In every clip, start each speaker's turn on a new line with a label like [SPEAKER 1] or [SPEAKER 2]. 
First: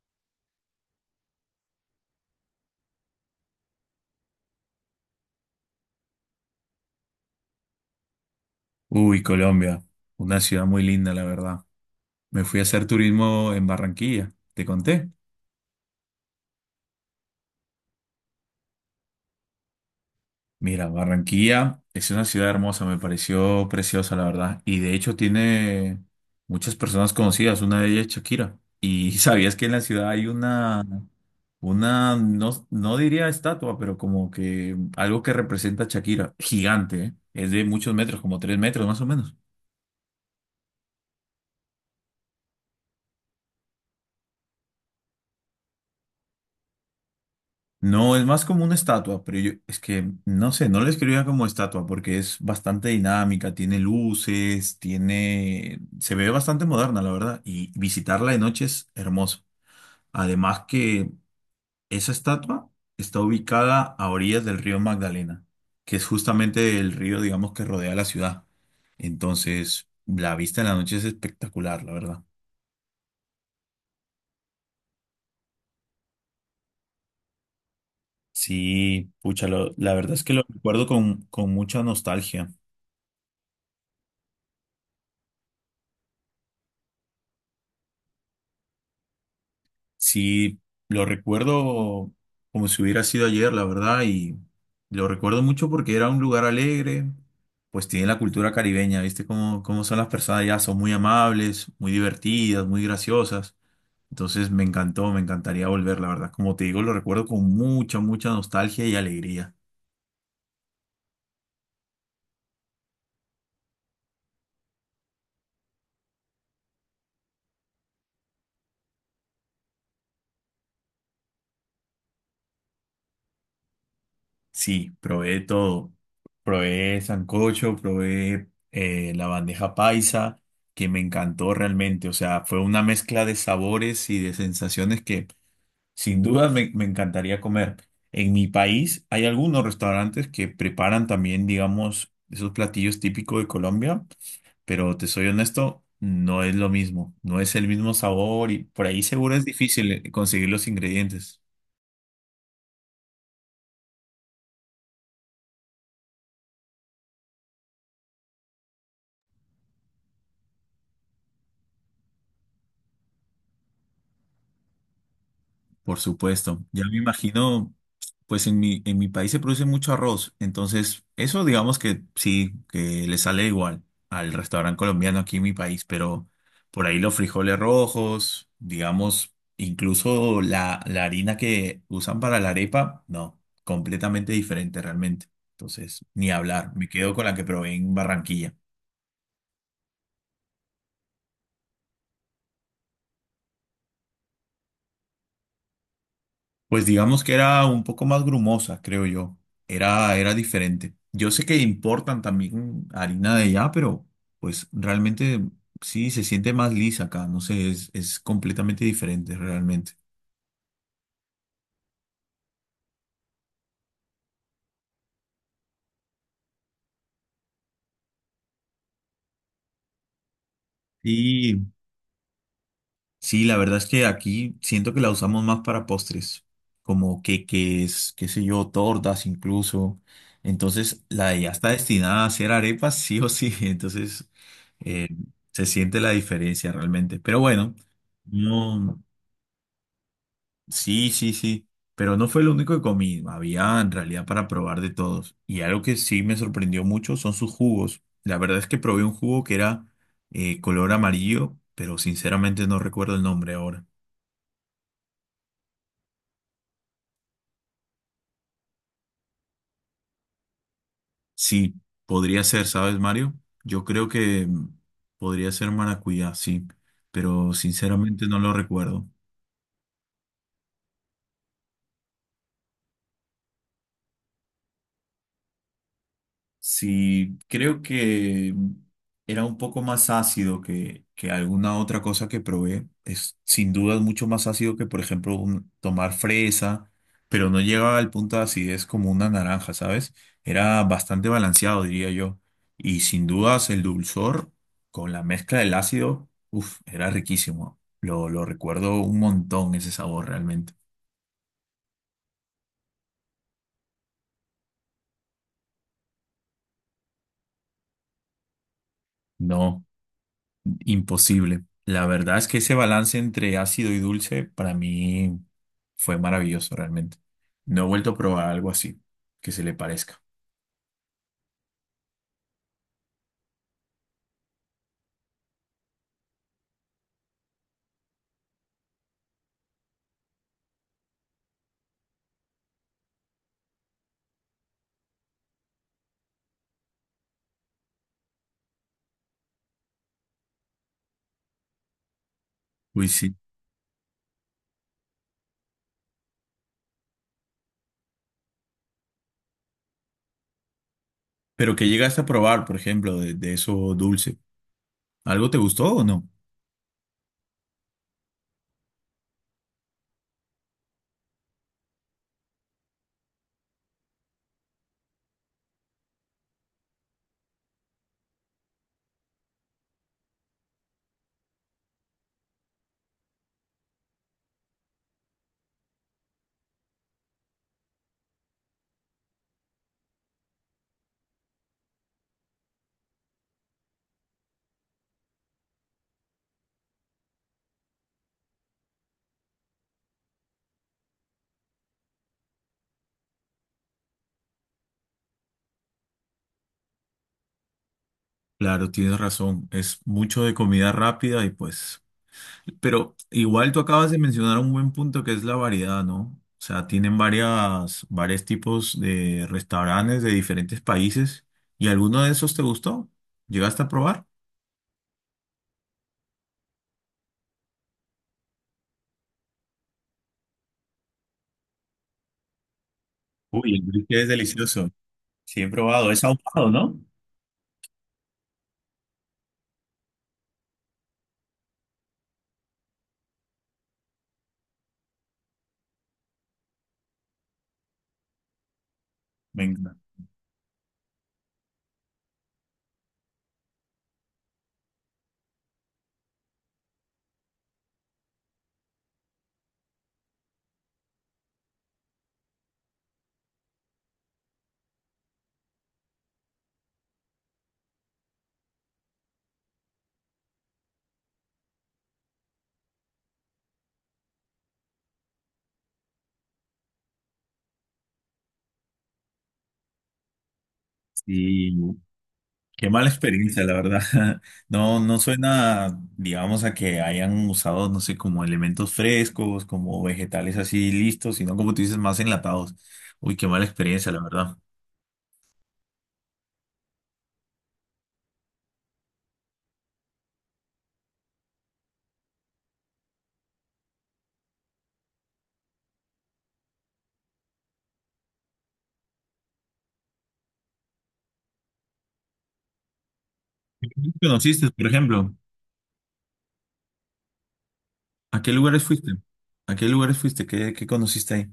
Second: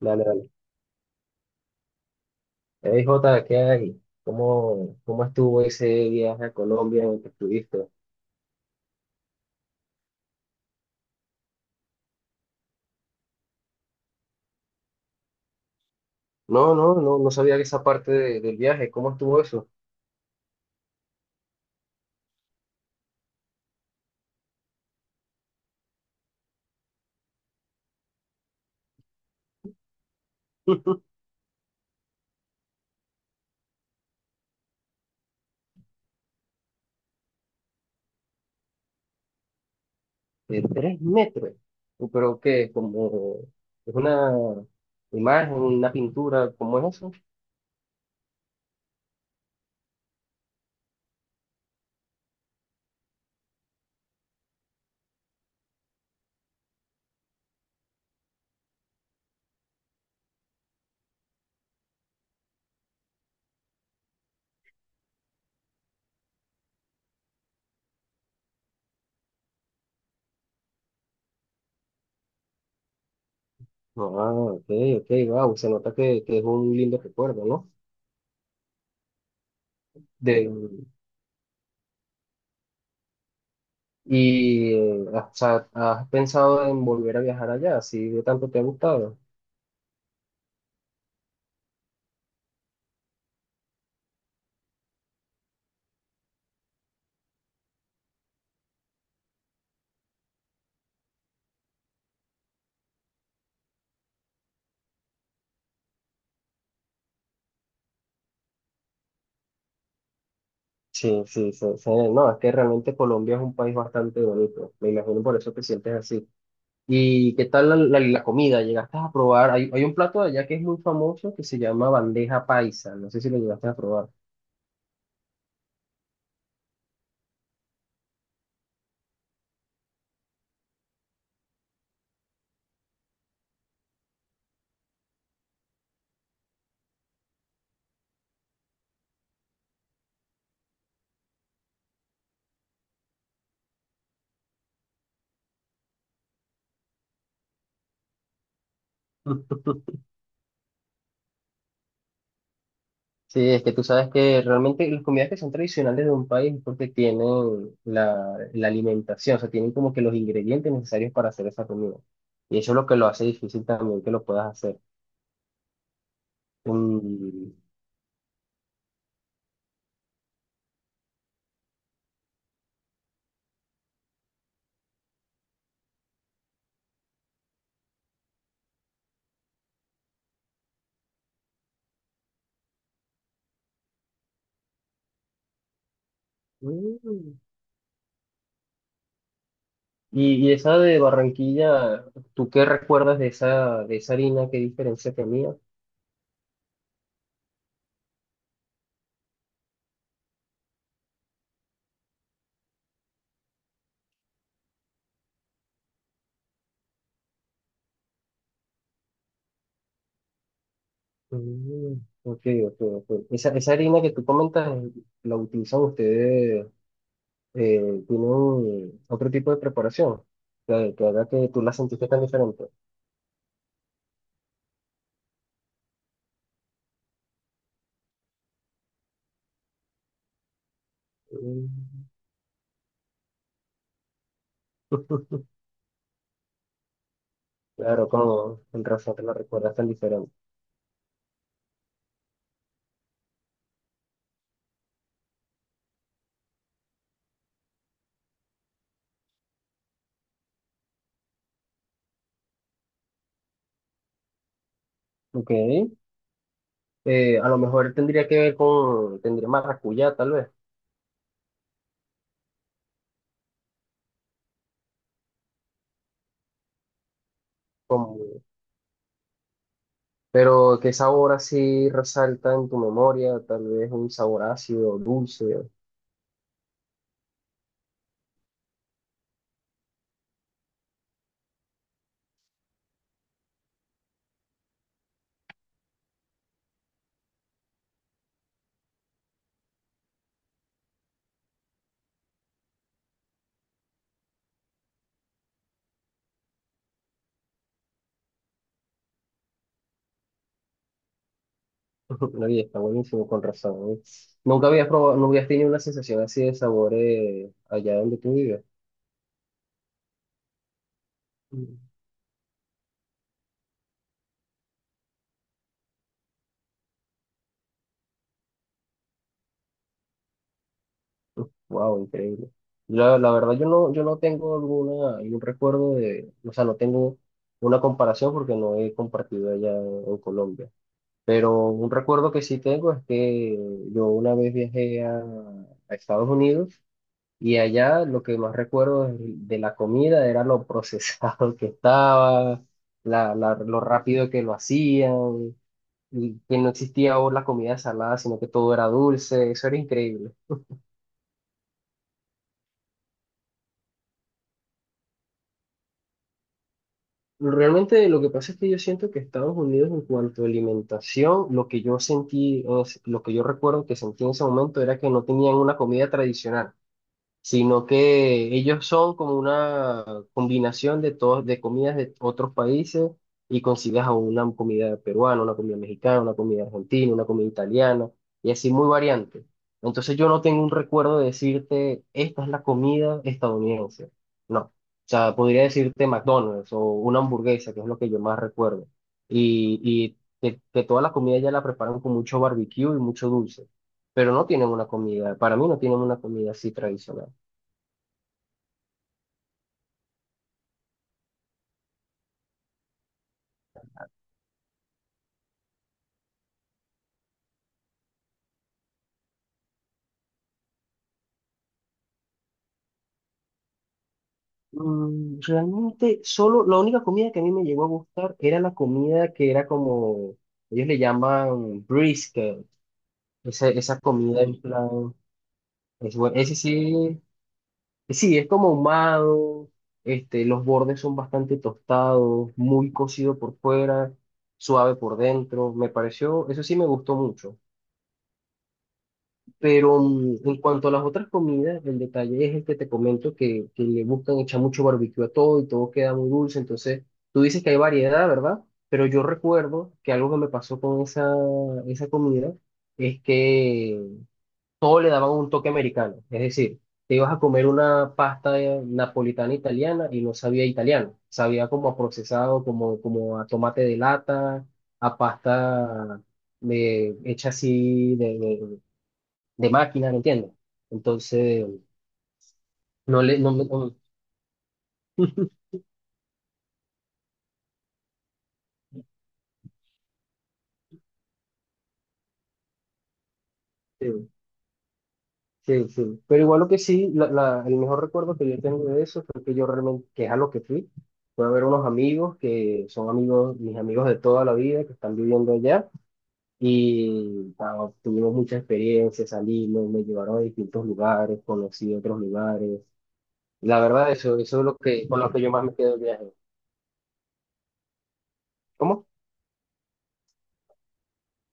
[SPEAKER 1] Dale, dale. Ey, Jota, ¿qué hay? ¿Cómo estuvo ese viaje a Colombia en el que estuviste?
[SPEAKER 2] Uy, Colombia, una ciudad muy linda, la verdad. Me fui a hacer turismo en Barranquilla, te conté.
[SPEAKER 1] No, no sabía que esa parte del viaje, ¿cómo estuvo eso?
[SPEAKER 2] Mira, Barranquilla es una ciudad hermosa, me pareció preciosa, la verdad. Y de hecho tiene muchas personas conocidas, una de ellas es Shakira. Y sabías que en la ciudad hay una, no, no diría estatua, pero como que algo que representa a Shakira, gigante, ¿eh? Es de muchos metros, como 3 metros más o menos.
[SPEAKER 1] De tres metros. ¿Pero qué? Como es una imagen, una pintura, ¿cómo es eso?
[SPEAKER 2] No, es más como una estatua, pero yo es que no sé, no la escribía como estatua porque es bastante dinámica, tiene luces, tiene, se ve bastante moderna, la verdad, y visitarla de noche es hermoso. Además que esa estatua está ubicada a orillas del río Magdalena, que es justamente el río, digamos, que rodea la ciudad. Entonces, la vista en la noche es espectacular, la verdad.
[SPEAKER 1] No, ah, ok, ok, wow, se nota que es un lindo recuerdo, ¿no?
[SPEAKER 2] Sí, pucha, la verdad es que lo
[SPEAKER 1] De,
[SPEAKER 2] recuerdo con mucha nostalgia.
[SPEAKER 1] o sea, ¿has pensado en volver a viajar allá? Si de tanto te ha gustado.
[SPEAKER 2] Sí, lo recuerdo como si hubiera sido ayer, la verdad, y lo recuerdo mucho porque era un lugar alegre, pues tiene la cultura caribeña, ¿viste? Cómo, cómo son las personas allá, son muy amables, muy divertidas, muy graciosas. Entonces me encantó, me encantaría volver, la verdad. Como te digo, lo recuerdo con mucha, mucha nostalgia y alegría.
[SPEAKER 1] Sí, sí, sí, sí, no, es que realmente Colombia es un país bastante bonito, me imagino por eso te sientes así. ¿Y qué tal la comida? ¿Llegaste a probar? Hay un plato de allá que es muy famoso que se llama bandeja paisa, no sé si lo llegaste a probar.
[SPEAKER 2] Sí, probé de todo. Probé sancocho, probé la bandeja paisa, que me encantó realmente. O sea, fue una mezcla de sabores y de sensaciones que sin duda me, me encantaría comer. En mi país hay algunos restaurantes que preparan también, digamos, esos platillos típicos de Colombia, pero te soy honesto, no es lo mismo. No es el mismo sabor y por ahí seguro es difícil conseguir los ingredientes.
[SPEAKER 1] Sí, es que tú sabes que realmente las comidas que son tradicionales de un país es porque tienen la alimentación, o sea, tienen como que los ingredientes necesarios para hacer esa comida. Y eso es lo que lo hace difícil también que lo puedas hacer.
[SPEAKER 2] Por supuesto. Ya me
[SPEAKER 1] Mm,
[SPEAKER 2] imagino, pues en mi país se produce mucho arroz, entonces eso digamos que sí, que le sale igual al restaurante colombiano aquí en mi país, pero por ahí los frijoles rojos, digamos, incluso la, la harina que usan para la arepa, no, completamente diferente realmente. Entonces, ni hablar, me quedo con la
[SPEAKER 1] mm.
[SPEAKER 2] que probé en Barranquilla.
[SPEAKER 1] Y esa de Barranquilla, ¿tú qué recuerdas de esa harina? ¿Qué diferencia tenía?
[SPEAKER 2] Pues digamos que era un poco más grumosa, creo yo. Era, era diferente. Yo sé que importan también harina de allá, pero pues realmente sí se siente más lisa acá. No sé, es completamente diferente realmente.
[SPEAKER 1] Mm, ok, ok, ok. Esa harina que tú comentas, ¿la utilizan ustedes? Eh, ¿Tienen otro tipo de preparación? Que haga que tú
[SPEAKER 2] Sí.
[SPEAKER 1] la sentiste tan diferente.
[SPEAKER 2] Sí, la verdad es que aquí siento que la usamos más para postres, como queques, qué sé yo, tortas incluso. Entonces, la de ya está
[SPEAKER 1] Mm,
[SPEAKER 2] destinada a hacer arepas, sí o sí. Entonces, eh, se siente la diferencia realmente. Pero bueno,
[SPEAKER 1] claro, como con
[SPEAKER 2] no,
[SPEAKER 1] razón te la recuerdas tan diferente.
[SPEAKER 2] sí, sí, sí. Pero no fue lo único que comí. Había en realidad para probar de todos. Y algo que sí me sorprendió mucho son sus jugos. La verdad es que probé un jugo que era color amarillo, pero sinceramente no recuerdo el nombre ahora.
[SPEAKER 1] Ok. A lo mejor tendría que ver con, tendría maracuyá, tal vez.
[SPEAKER 2] Sí, podría ser, ¿sabes, Mario? Yo creo que mm, podría ser maracuyá, sí, pero sinceramente no lo recuerdo.
[SPEAKER 1] Pero, ¿qué sabor así resalta en tu memoria? Tal vez un sabor ácido, dulce.
[SPEAKER 2] Sí, creo que era un poco más ácido que alguna otra cosa que probé. Es sin duda mucho más ácido que, por ejemplo, tomar fresa, pero no llegaba al punto de acidez como una naranja, ¿sabes? Era bastante balanceado, diría yo. Y sin dudas el dulzor con la mezcla del ácido, uff, era riquísimo. Lo recuerdo un montón ese sabor realmente.
[SPEAKER 1] Nadie está buenísimo, con razón. ¿Eh? Nunca habías probado, nunca habías tenido una sensación así de sabor allá donde tú vives.
[SPEAKER 2] No. Imposible. La verdad es que ese balance entre ácido y dulce para mí fue maravilloso realmente. No he vuelto a probar algo así que se le parezca.
[SPEAKER 1] Wow, increíble. La verdad, yo no, yo no tengo alguna, algún recuerdo de, o sea, no tengo una comparación porque no he compartido allá en Colombia. Pero un recuerdo que sí tengo es que yo una vez viajé a Estados Unidos. Y allá lo que más recuerdo de la comida era lo procesado que estaba,
[SPEAKER 2] Uy, sí.
[SPEAKER 1] lo rápido que lo hacían, y que no existía ahora la comida salada, sino que todo era dulce, eso era increíble.
[SPEAKER 2] ¿Pero que llegaste a probar, por ejemplo, de eso dulce? ¿Algo te gustó o no?
[SPEAKER 1] Realmente lo que pasa es que yo siento que Estados Unidos en cuanto a alimentación, lo que yo sentí, lo que yo recuerdo que sentí en ese momento era que no tenían una comida tradicional, sino que ellos son como una combinación de todos, de comidas de otros países, y consigues a una comida peruana, una comida mexicana, una comida argentina, una comida italiana, y así muy variante. Entonces yo no tengo un recuerdo de decirte, esta es la comida estadounidense. No. O sea, podría decirte McDonald's o una hamburguesa, que es lo que yo más recuerdo. Y que toda la comida ya la preparan con mucho barbecue y mucho dulce. Pero no tienen una comida, para mí no tienen una comida así tradicional.
[SPEAKER 2] Claro, tienes razón. Es mucho de comida rápida y pues, pero igual tú acabas de mencionar un buen punto que es la variedad, ¿no? O sea, tienen varias, varios tipos de restaurantes de diferentes países. ¿Y alguno de esos te gustó? ¿Llegaste a probar?
[SPEAKER 1] Mm, realmente, solo la única comida que a mí me llegó a gustar era la comida que era como, ellos le llaman brisket, esa,
[SPEAKER 2] Uy, el
[SPEAKER 1] esa
[SPEAKER 2] brisket es
[SPEAKER 1] comida en
[SPEAKER 2] delicioso.
[SPEAKER 1] plan,
[SPEAKER 2] Sí, he probado. Es
[SPEAKER 1] ese
[SPEAKER 2] ahumado, ¿no?
[SPEAKER 1] sí, sí, es como ahumado, este, los bordes son bastante tostados, muy cocido por fuera, suave por dentro, me pareció, eso sí me gustó mucho.
[SPEAKER 2] Venga.
[SPEAKER 1] Pero mm, en cuanto a las otras comidas, el detalle es el que te comento que le buscan echar mucho barbecue a todo y todo queda muy dulce. Entonces, tú dices que hay variedad, ¿verdad? Pero yo recuerdo que algo que me pasó con esa comida es que todo le daban un toque americano. Es decir, te ibas a comer una pasta napolitana italiana y no sabía italiano. Sabía como a procesado, como, como a tomate de lata, a pasta hecha así de máquina, ¿me entiendes? Entonces,
[SPEAKER 2] Sí, qué mala
[SPEAKER 1] no le, no,
[SPEAKER 2] experiencia,
[SPEAKER 1] me-
[SPEAKER 2] la
[SPEAKER 1] no-
[SPEAKER 2] verdad. No, no suena, digamos, a que hayan usado, no sé, como elementos frescos, como vegetales así listos, sino como tú dices, más enlatados. Uy, qué mala experiencia, la
[SPEAKER 1] sí,
[SPEAKER 2] verdad.
[SPEAKER 1] sí, sí. Pero igual lo que sí, el mejor recuerdo que yo tengo de eso fue que yo realmente, que es a lo que fui, fue a ver unos amigos que son amigos, mis amigos de toda la vida, que están viviendo allá, y ah, tuvimos muchas experiencias, salimos, me llevaron a distintos lugares, conocí otros lugares. La
[SPEAKER 2] ¿Qué
[SPEAKER 1] verdad, eso es
[SPEAKER 2] conociste,
[SPEAKER 1] lo
[SPEAKER 2] por
[SPEAKER 1] que, con lo
[SPEAKER 2] ejemplo?
[SPEAKER 1] que yo más me quedo del viaje.
[SPEAKER 2] ¿A qué lugares
[SPEAKER 1] ¿Cómo?
[SPEAKER 2] fuiste? ¿A qué lugares fuiste? ¿Qué, qué conociste ahí?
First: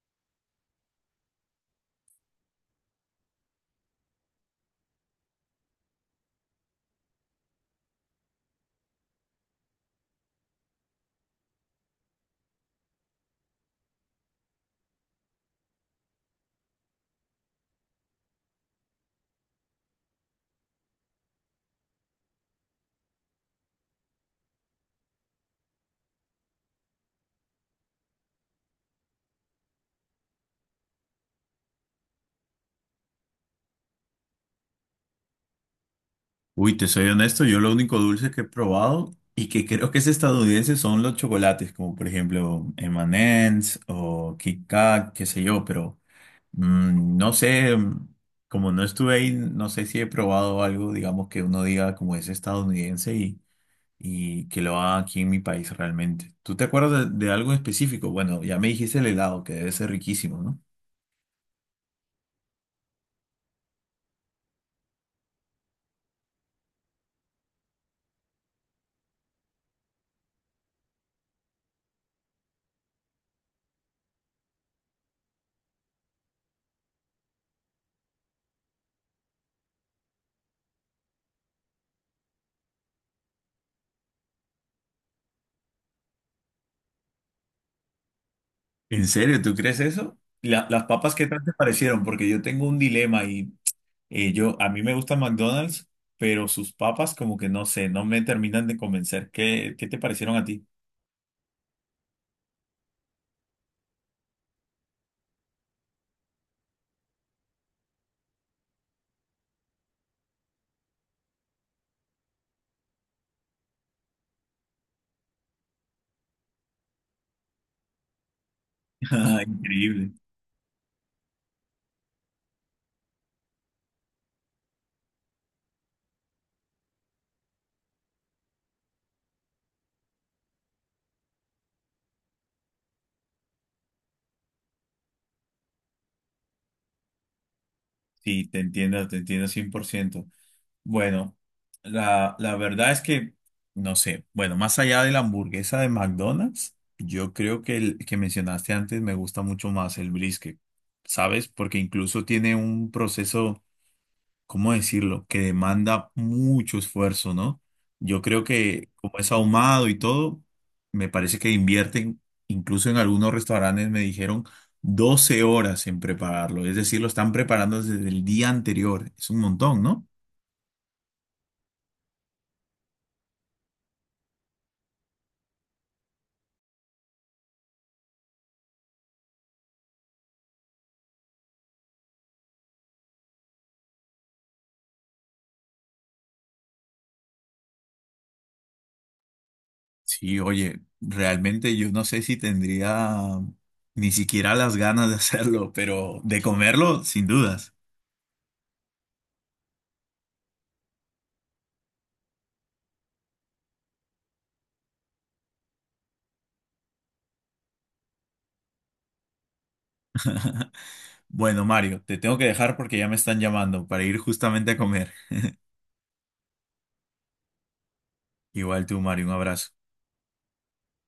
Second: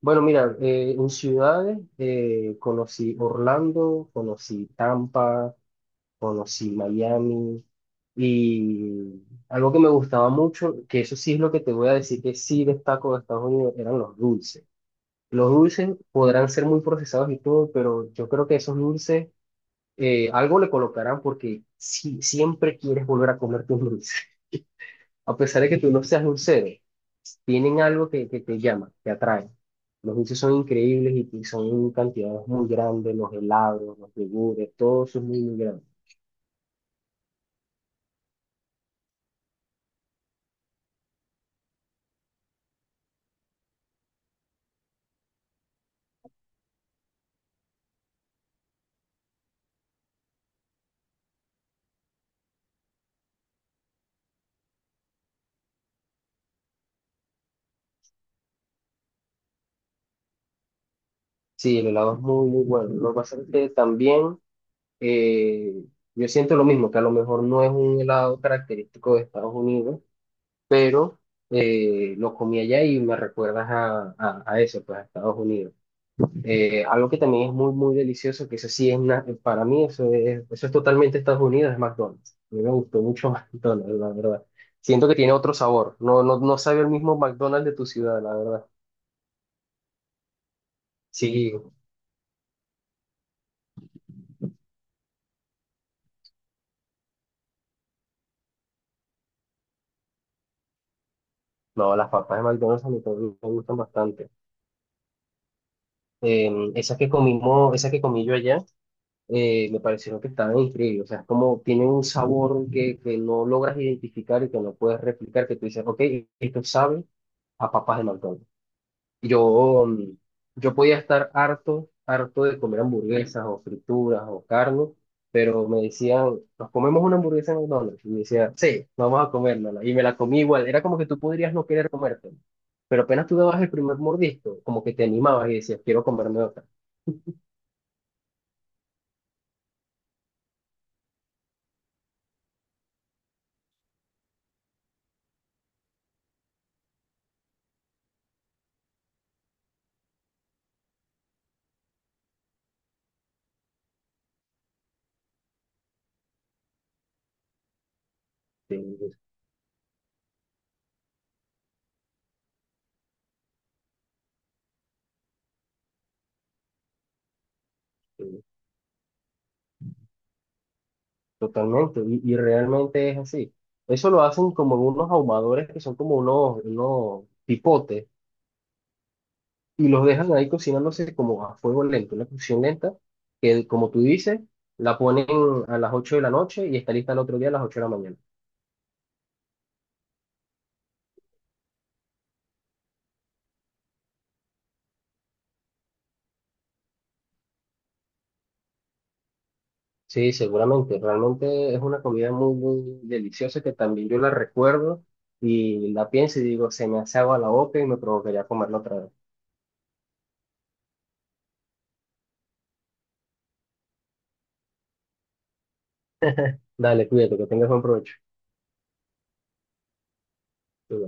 [SPEAKER 1] Bueno, mira, en ciudades conocí Orlando, conocí Tampa, conocí Miami, y algo que me gustaba mucho, que eso sí es lo que te voy a decir que sí destaco de Estados Unidos, eran los dulces. Los dulces podrán ser muy procesados y todo, pero yo creo que esos dulces algo le colocarán porque sí, siempre quieres volver a comerte un dulce a pesar de que tú no seas dulcero, tienen algo que te llama, te atrae. Los dulces son increíbles y son en cantidades muy grandes, los helados, los yogures, todo eso es muy, muy grande.
[SPEAKER 2] Uy, te soy honesto, yo lo único dulce que he probado y que creo que es estadounidense son los chocolates, como por ejemplo M&M's o Kit Kat, qué sé yo, pero mm, no sé, mm, como no estuve ahí, no sé si he probado algo, digamos, que uno diga como es estadounidense y que lo haga aquí en mi país realmente. ¿Tú te acuerdas de algo específico? Bueno, ya me dijiste el helado, que debe ser riquísimo, ¿no?
[SPEAKER 1] Sí, el helado es muy, muy bueno. Lo que pasa es que también eh, yo siento lo mismo, que a lo mejor no es un helado característico de Estados Unidos, pero lo comí allá y me recuerdas a eso, pues a Estados Unidos. Algo que también es muy, muy delicioso, que eso sí es una, para mí eso es totalmente Estados Unidos, es McDonald's. A mí me gustó mucho McDonald's, la verdad. Siento que tiene otro sabor. No, no, no sabe el mismo McDonald's de tu ciudad, la verdad.
[SPEAKER 2] ¿En serio? ¿Tú crees eso? ¿Las papas qué tal te
[SPEAKER 1] Sí,
[SPEAKER 2] parecieron? Porque yo tengo un dilema y a mí me gusta McDonald's, pero sus papas como que no sé, no me terminan de convencer. ¿Qué, qué te parecieron a ti?
[SPEAKER 1] no, las papas de McDonald's a mí también me gustan bastante. Esas que comimos, esas que comí yo allá, me parecieron que estaban increíbles. O sea, es como tienen un sabor que no logras identificar y que no puedes replicar, que tú dices, ok, esto sabe a papas de McDonald's.
[SPEAKER 2] Ah,
[SPEAKER 1] Yo, mm,
[SPEAKER 2] increíble.
[SPEAKER 1] yo podía estar harto, harto de comer hamburguesas o frituras o carne, pero me decían, nos comemos una hamburguesa en McDonald's. Y me decía, sí, vamos a comérnosla. Y me la comí igual. Era como que tú podrías no querer comértela. Pero apenas tú dabas el primer mordisco, como que te animabas y decías, quiero comerme otra.
[SPEAKER 2] Sí, te entiendo 100%. Bueno, la verdad es que, no sé, bueno, más allá de la hamburguesa de McDonald's, yo creo que el que mencionaste antes, me gusta mucho más el brisket, ¿sabes? Porque incluso tiene un proceso, ¿cómo decirlo? Que demanda mucho esfuerzo, ¿no? Yo creo
[SPEAKER 1] Sí,
[SPEAKER 2] que como es ahumado y todo, me parece que invierten, incluso en algunos restaurantes me dijeron 12 horas en prepararlo, es decir, lo están preparando desde el
[SPEAKER 1] sí,
[SPEAKER 2] día anterior, es un montón, ¿no?
[SPEAKER 1] totalmente. Y realmente es así. Eso lo hacen como en unos ahumadores que son como unos, unos pipotes y los dejan ahí cocinándose como a fuego lento, una cocción lenta, que como tú dices, la ponen a las 8 de la noche y está lista el otro día a las 8 de la mañana.
[SPEAKER 2] Sí, oye, realmente yo no sé si tendría ni siquiera las ganas de hacerlo, pero de comerlo, sin dudas.
[SPEAKER 1] Sí, seguramente, realmente es una comida muy, muy deliciosa que también yo la recuerdo y la pienso y digo, se me hace agua la boca y me provocaría comerla otra vez.
[SPEAKER 2] Bueno, Mario, te tengo que dejar porque ya me están llamando para ir justamente a comer.
[SPEAKER 1] Dale, cuídate, que tengas buen provecho.
[SPEAKER 2] Igual tú, Mario, un abrazo.